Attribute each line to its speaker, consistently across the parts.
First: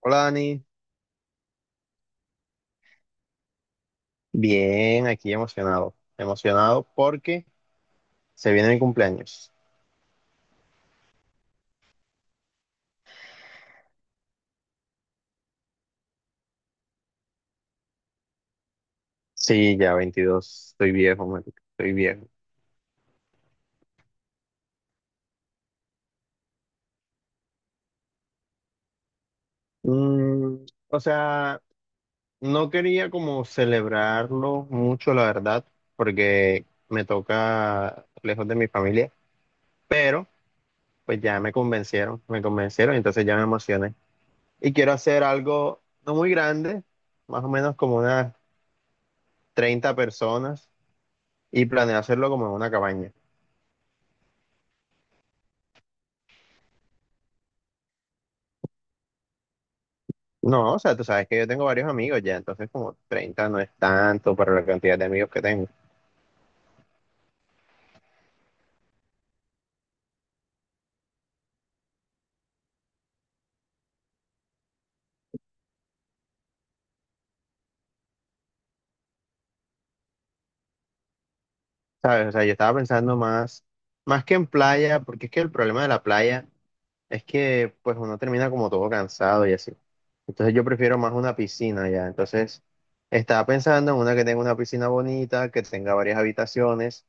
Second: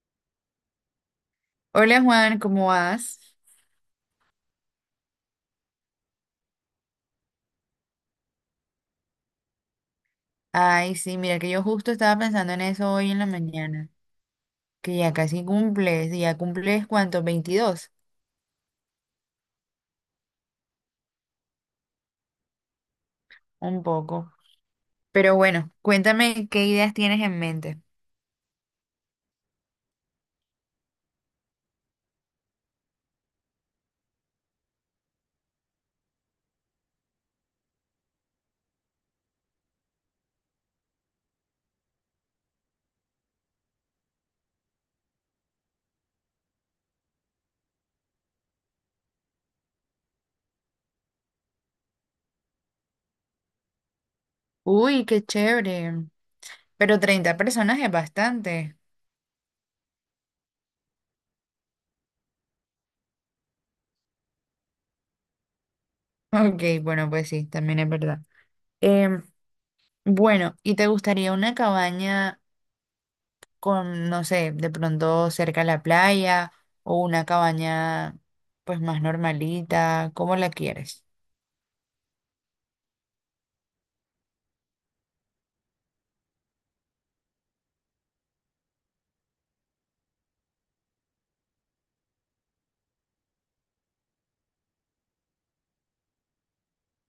Speaker 1: Hola Dani,
Speaker 2: Hola Juan, ¿cómo vas?
Speaker 1: bien, aquí emocionado porque se viene mi cumpleaños.
Speaker 2: Ay, sí, mira que yo justo estaba pensando en eso hoy en la mañana, que ya casi cumples, y ya cumples ¿cuánto? 22,
Speaker 1: Sí, ya 22, estoy viejo, marica, estoy viejo.
Speaker 2: un poco. Pero bueno, cuéntame qué ideas tienes en mente.
Speaker 1: Mm, o sea, no quería como celebrarlo mucho, la verdad, porque me toca lejos de mi familia, pero pues ya me convencieron, entonces ya me emocioné. Y quiero hacer algo no muy grande, más o menos como unas 30 personas, y planeo hacerlo como en una cabaña.
Speaker 2: Uy, qué chévere. Pero 30 personas es bastante.
Speaker 1: No, o sea, tú sabes que yo tengo varios amigos ya, entonces como 30 no es tanto para la cantidad de amigos que tengo,
Speaker 2: Ok, bueno, pues sí, también es verdad. Em, bueno, ¿y te gustaría una cabaña con, no sé, de pronto cerca a la playa o una cabaña pues más normalita? ¿Cómo la quieres?
Speaker 1: ¿sabes? O sea, yo estaba pensando más que en playa, porque es que el problema de la playa es que pues uno termina como todo cansado y así. Entonces yo prefiero más una piscina ya, entonces estaba pensando en una que tenga una piscina bonita, que tenga varias habitaciones.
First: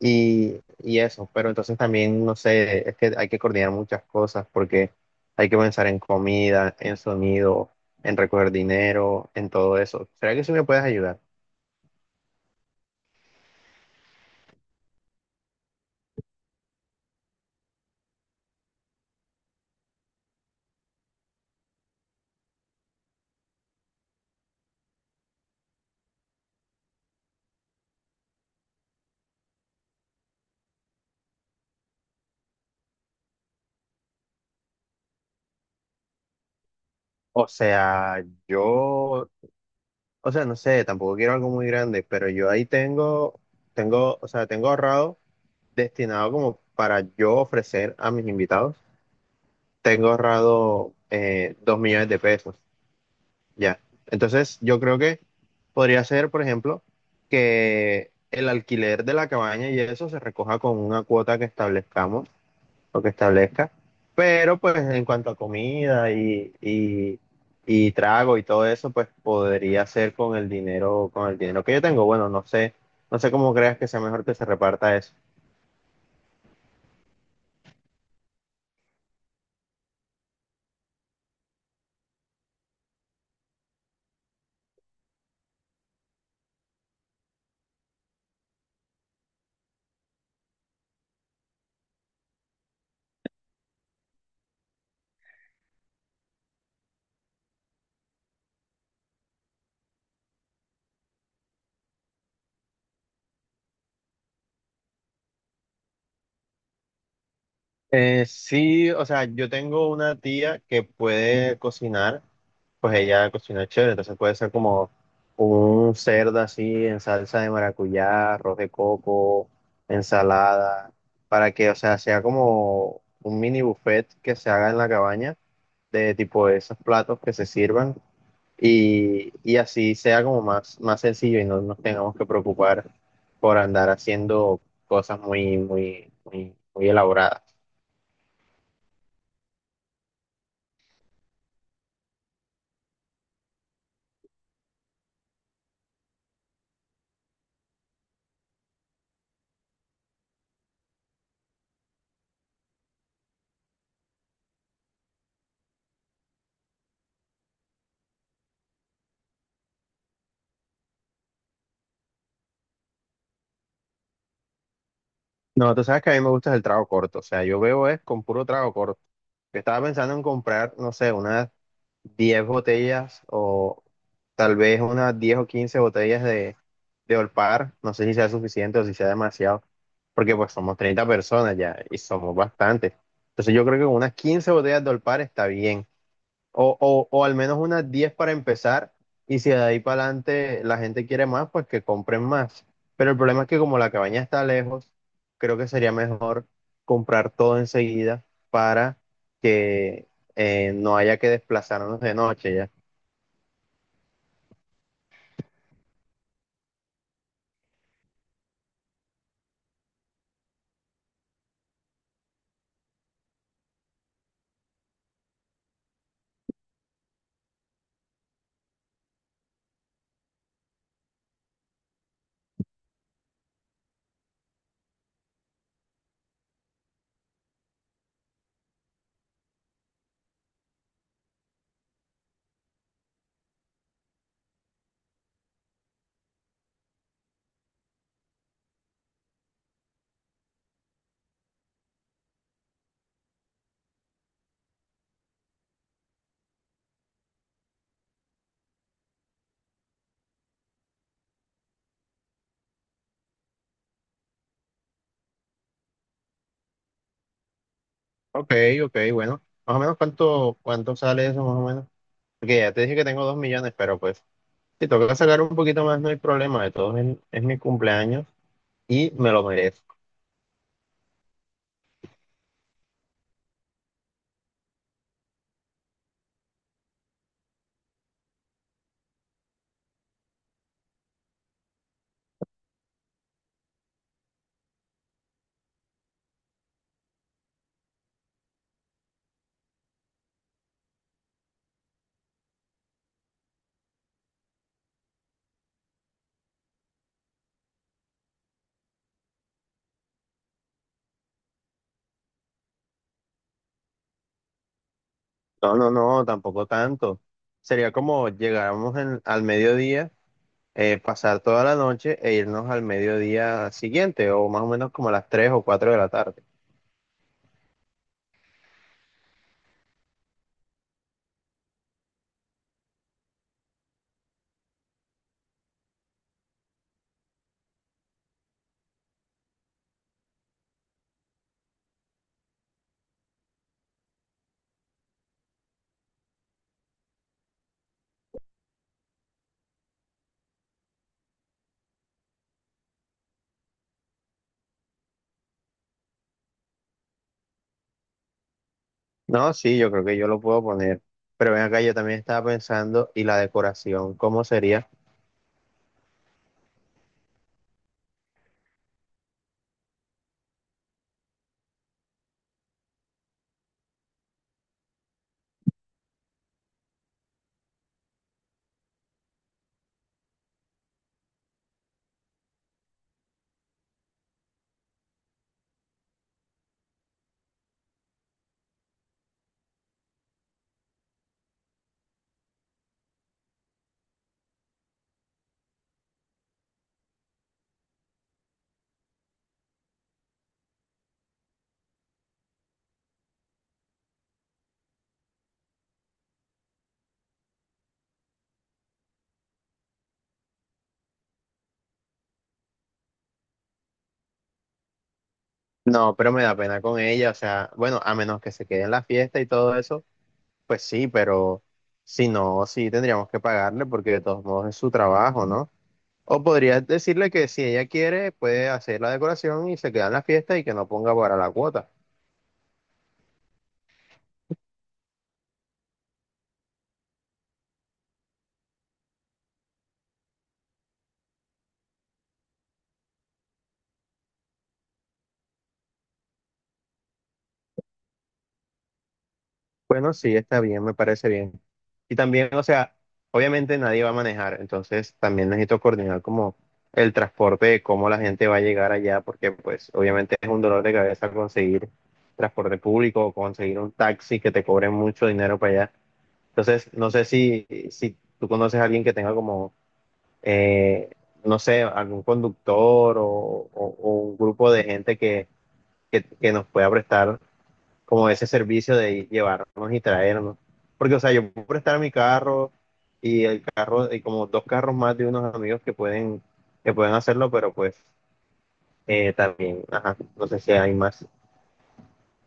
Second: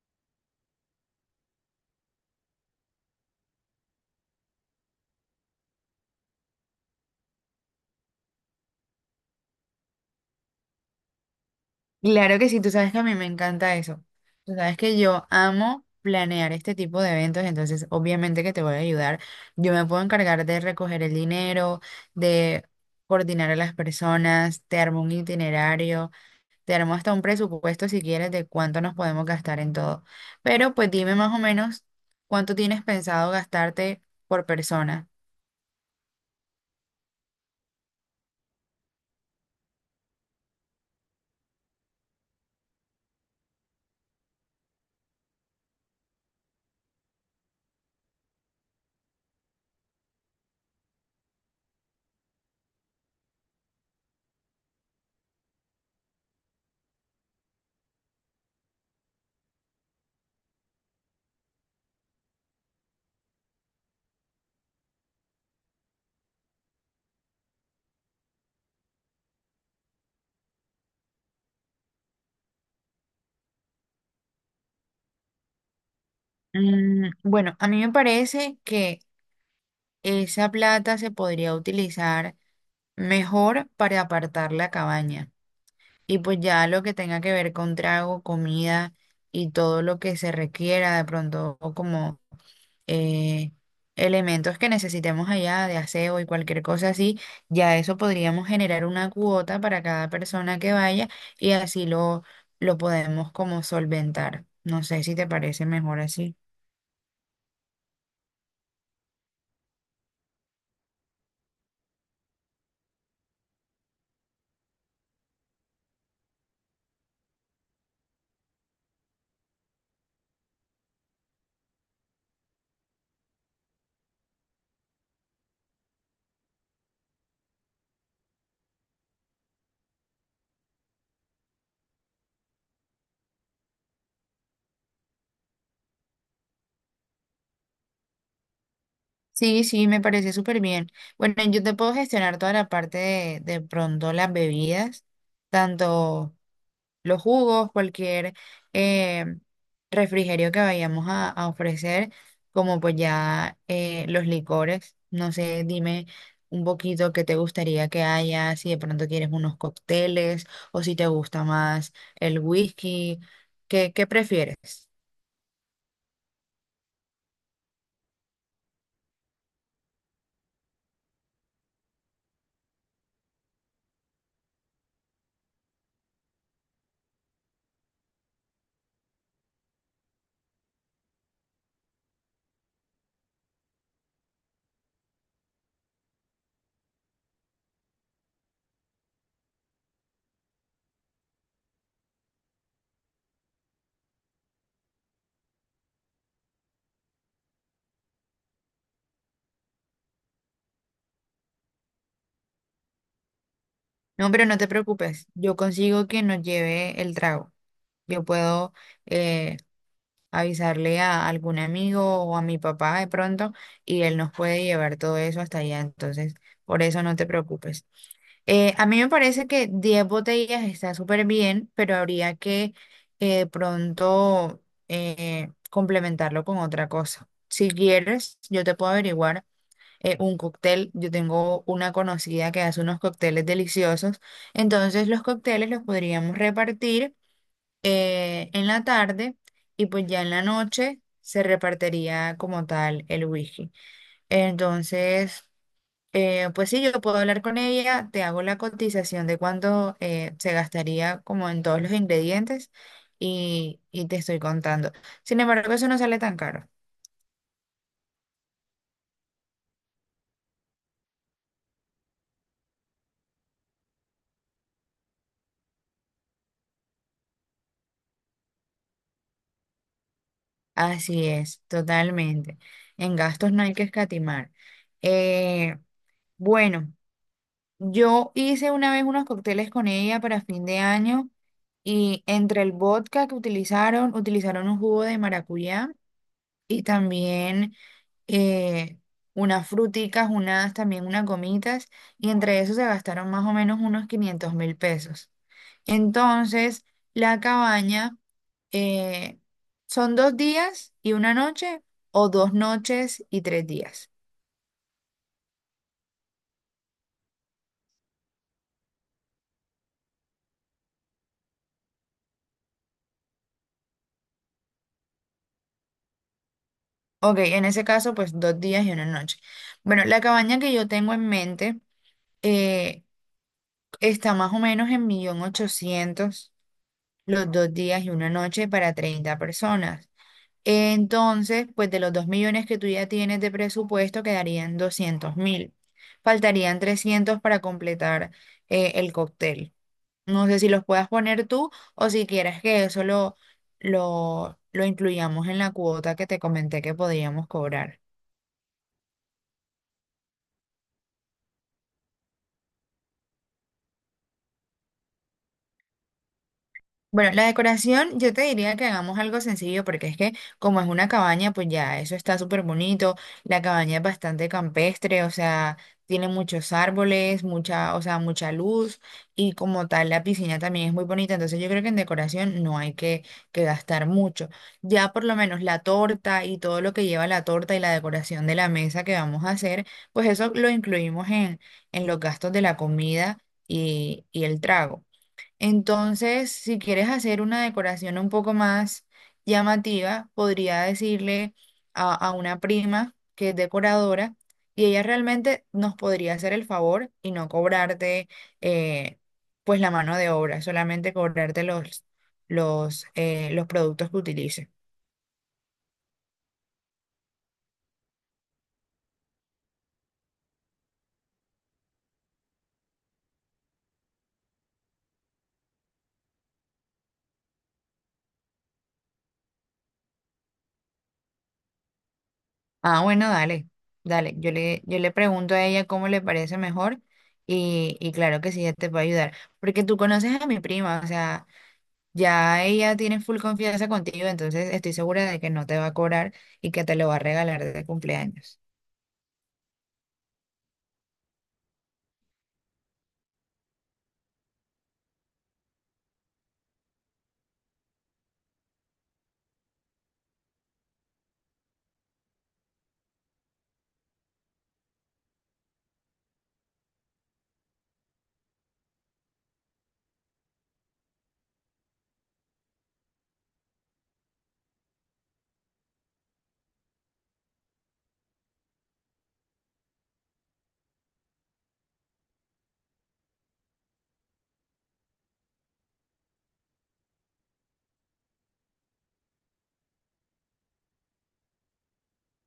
Speaker 1: Y eso, pero entonces también, no sé, es que hay que coordinar muchas cosas porque hay que pensar en comida, en sonido, en recoger dinero, en todo eso. ¿Será que sí me puedes ayudar?
Speaker 2: Claro que sí, tú sabes que a mí me encanta eso. Tú sabes que yo amo planear este tipo de eventos, entonces obviamente que te voy a ayudar. Yo me puedo encargar de recoger el dinero, de coordinar a las personas, te armo un itinerario, te armo hasta un presupuesto si quieres de cuánto nos podemos gastar en todo. Pero pues dime más o menos cuánto tienes pensado gastarte por persona.
Speaker 1: O sea, yo, no sé, tampoco quiero algo muy grande, pero yo ahí tengo ahorrado destinado como para yo ofrecer a mis invitados, tengo ahorrado 2.000.000 de pesos. Ya. Entonces, yo creo que podría ser, por ejemplo, que el alquiler de la cabaña y eso se recoja con una cuota que establezcamos o que establezca, pero pues en cuanto a comida y trago y todo eso, pues podría ser con el dinero, que yo tengo. Bueno, no sé cómo creas que sea mejor que se reparta eso.
Speaker 2: Bueno, a mí me parece que esa plata se podría utilizar. Mejor para apartar la cabaña. Y pues ya lo que tenga que ver con trago, comida y todo lo que se requiera de pronto o como eh, elementos que necesitemos allá de aseo y cualquier cosa así, ya eso podríamos generar una cuota para cada persona que vaya y así lo podemos como solventar. No sé si te parece mejor así.
Speaker 1: Sí, o sea, yo tengo una tía que puede cocinar. Pues ella cocina chévere, entonces puede ser como un cerdo así en salsa de maracuyá, arroz de coco, ensalada, para que, o sea, sea como un mini buffet que se haga en la cabaña de tipo esos platos que se sirvan y así sea como más sencillo y no nos tengamos que preocupar por andar haciendo cosas muy elaboradas.
Speaker 2: Sí, sí, me parece súper bien. Bueno, yo te puedo gestionar toda la parte de pronto las bebidas, tanto los jugos, cualquier eh, refrigerio que vayamos a ofrecer, como pues ya los licores. No sé, dime un poquito qué te gustaría que haya, si de pronto quieres unos cócteles o si te gusta más el whisky, ¿qué prefieres?
Speaker 1: No, tú sabes que a mí me gusta el trago corto, o sea, yo veo es con puro trago corto. Yo estaba pensando en comprar, no sé, unas 10 botellas o tal vez unas 10 o 15 botellas de Olpar, no sé si sea suficiente o si sea demasiado, porque pues somos 30 personas ya y somos bastantes. Entonces yo creo que con unas 15 botellas de Olpar está bien. O al menos unas 10 para empezar, y si de ahí para adelante la gente quiere más, pues que compren más. Pero el problema es que como la cabaña está lejos, creo que sería mejor comprar todo enseguida para que no haya que desplazarnos de noche ya.
Speaker 2: No, pero no te preocupes, yo consigo que nos lleve el trago. Yo puedo eh, avisarle a algún amigo o a mi papá de pronto y él nos puede llevar todo eso hasta allá. Entonces, por eso no te preocupes. A mí me parece que 10 botellas está súper bien, pero habría que pronto complementarlo con otra cosa. Si quieres, yo te puedo averiguar un cóctel. Yo tengo una conocida que hace unos cócteles deliciosos. Entonces, los cócteles los podríamos repartir en la tarde y pues ya en la noche se repartiría como tal el whisky. Entonces, pues sí, yo puedo hablar con ella, te hago la cotización de cuánto se gastaría como en todos los ingredientes y te estoy contando. Sin embargo, eso no sale tan caro.
Speaker 1: Ok, ok, bueno. Más o menos cuánto sale eso, más o menos. Porque ya te dije que tengo 2.000.000, pero pues si toca sacar un poquito más, no hay problema. De todos es mi cumpleaños y me lo merezco.
Speaker 2: Así es, totalmente. En gastos no hay que escatimar. Eh, bueno. Yo hice una vez unos cócteles con ella para fin de año y entre el vodka que utilizaron, utilizaron un jugo de maracuyá y también eh, unas fruticas, unas también unas gomitas y entre eso se gastaron más o menos unos 500.000 pesos. Entonces, la cabaña eh, son 2 días y una noche o 2 noches y 3 días.
Speaker 1: No, no, no, tampoco tanto. Sería como al mediodía, pasar toda la noche e irnos al mediodía siguiente, o más o menos como a las 3 o 4 de la tarde.
Speaker 2: Ok, en ese caso, pues 2 días y una noche. Bueno, la cabaña que yo tengo en mente eh, está más o menos en millón ochocientos los 2 días y una noche para 30 personas. Entonces, pues de los 2 millones que tú ya tienes de presupuesto, quedarían 200.000. Faltarían 300 para completar el cóctel. No sé si los puedas poner tú o si quieres que eso lo incluyamos en la cuota que te comenté que podíamos cobrar.
Speaker 1: No, sí, yo creo que yo lo puedo poner. Pero ven acá, yo también estaba pensando, ¿y la decoración? ¿Cómo sería?
Speaker 2: Bueno, la decoración yo te diría que hagamos algo sencillo porque es que como es una cabaña, pues ya eso está súper bonito. La cabaña es bastante campestre, o sea, tiene muchos árboles, mucha, o sea, mucha luz y como tal la piscina también es muy bonita. Entonces yo creo que en decoración no hay que gastar mucho. Ya por lo menos la torta y todo lo que lleva la torta y la decoración de la mesa que vamos a hacer, pues eso lo incluimos en los gastos de la comida y el trago. Entonces, si quieres hacer una decoración un poco más llamativa, podría decirle a una prima que es decoradora y ella realmente nos podría hacer el favor y no cobrarte eh, pues la mano de obra, solamente cobrarte los productos que utilice.
Speaker 1: No, pero me da pena con ella, o sea, bueno, a menos que se quede en la fiesta y todo eso, pues sí, pero si no, sí tendríamos que pagarle porque de todos modos es su trabajo, ¿no? O podrías decirle que si ella quiere, puede hacer la decoración y se queda en la fiesta y que no ponga para la cuota.
Speaker 2: Ah, bueno, dale, dale. Yo le pregunto a ella cómo le parece mejor y claro que sí, ella te puede ayudar. Porque tú conoces a mi prima, o sea. Ya ella tiene full confianza contigo, entonces estoy segura de que no te va a cobrar y que te lo va a regalar de cumpleaños.
Speaker 1: Bueno, sí, está bien, me parece bien. Y también, o sea, obviamente nadie va a manejar, entonces también necesito coordinar como el transporte de cómo la gente va a llegar allá, porque pues obviamente es un dolor de cabeza conseguir transporte público o conseguir un taxi que te cobre mucho dinero para allá. Entonces, no sé si tú conoces a alguien que tenga como eh, no sé, algún conductor o un grupo de gente que nos pueda prestar como ese servicio de llevarnos y traernos. Porque, o sea, yo puedo prestar mi carro y el carro, y como dos carros más de unos amigos que que pueden hacerlo, pero pues también, ajá, no sé si hay más.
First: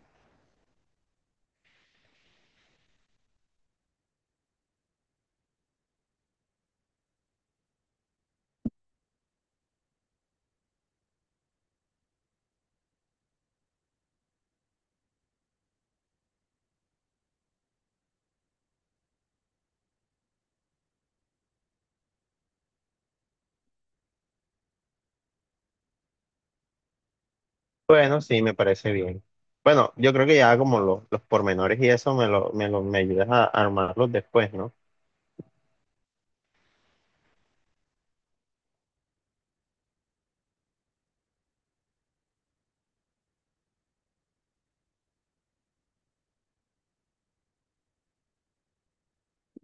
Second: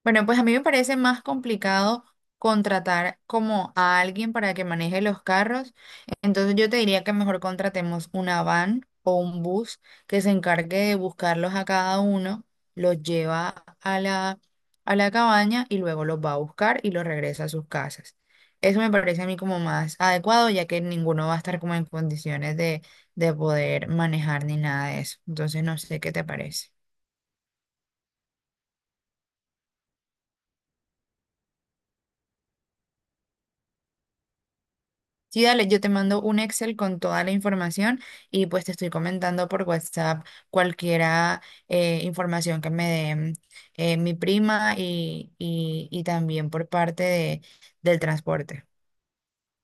Speaker 2: Bueno, pues a mí me parece más complicado contratar como a alguien para que maneje los carros. Entonces yo te diría que mejor contratemos una van o un bus que se encargue de buscarlos a cada uno, los lleva a la cabaña y luego los va a buscar y los regresa a sus casas. Eso me parece a mí como más adecuado, ya que ninguno va a estar como en condiciones de poder manejar ni nada de eso. Entonces no sé qué te parece.
Speaker 1: Bueno, sí, me parece bien. Bueno, yo creo que ya como los pormenores y eso me ayudas a armarlos después, ¿no?
Speaker 2: Sí, dale, yo te mando un Excel con toda la información y pues te estoy comentando por WhatsApp cualquiera información que me dé mi prima y también por parte del transporte.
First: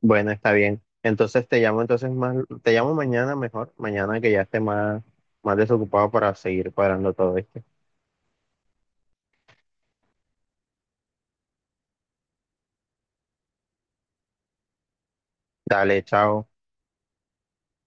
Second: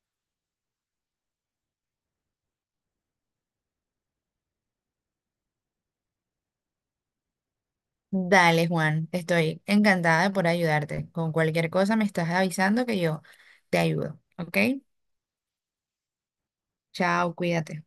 Speaker 1: Bueno, está bien. Entonces te llamo mañana mejor, mañana que ya esté más desocupado para seguir cuadrando todo esto.
Speaker 2: Dale, Juan, estoy encantada de por ayudarte. Con cualquier cosa me estás avisando que yo te ayudo, ¿ok?
Speaker 1: Dale, chao.
Speaker 2: Chao, cuídate.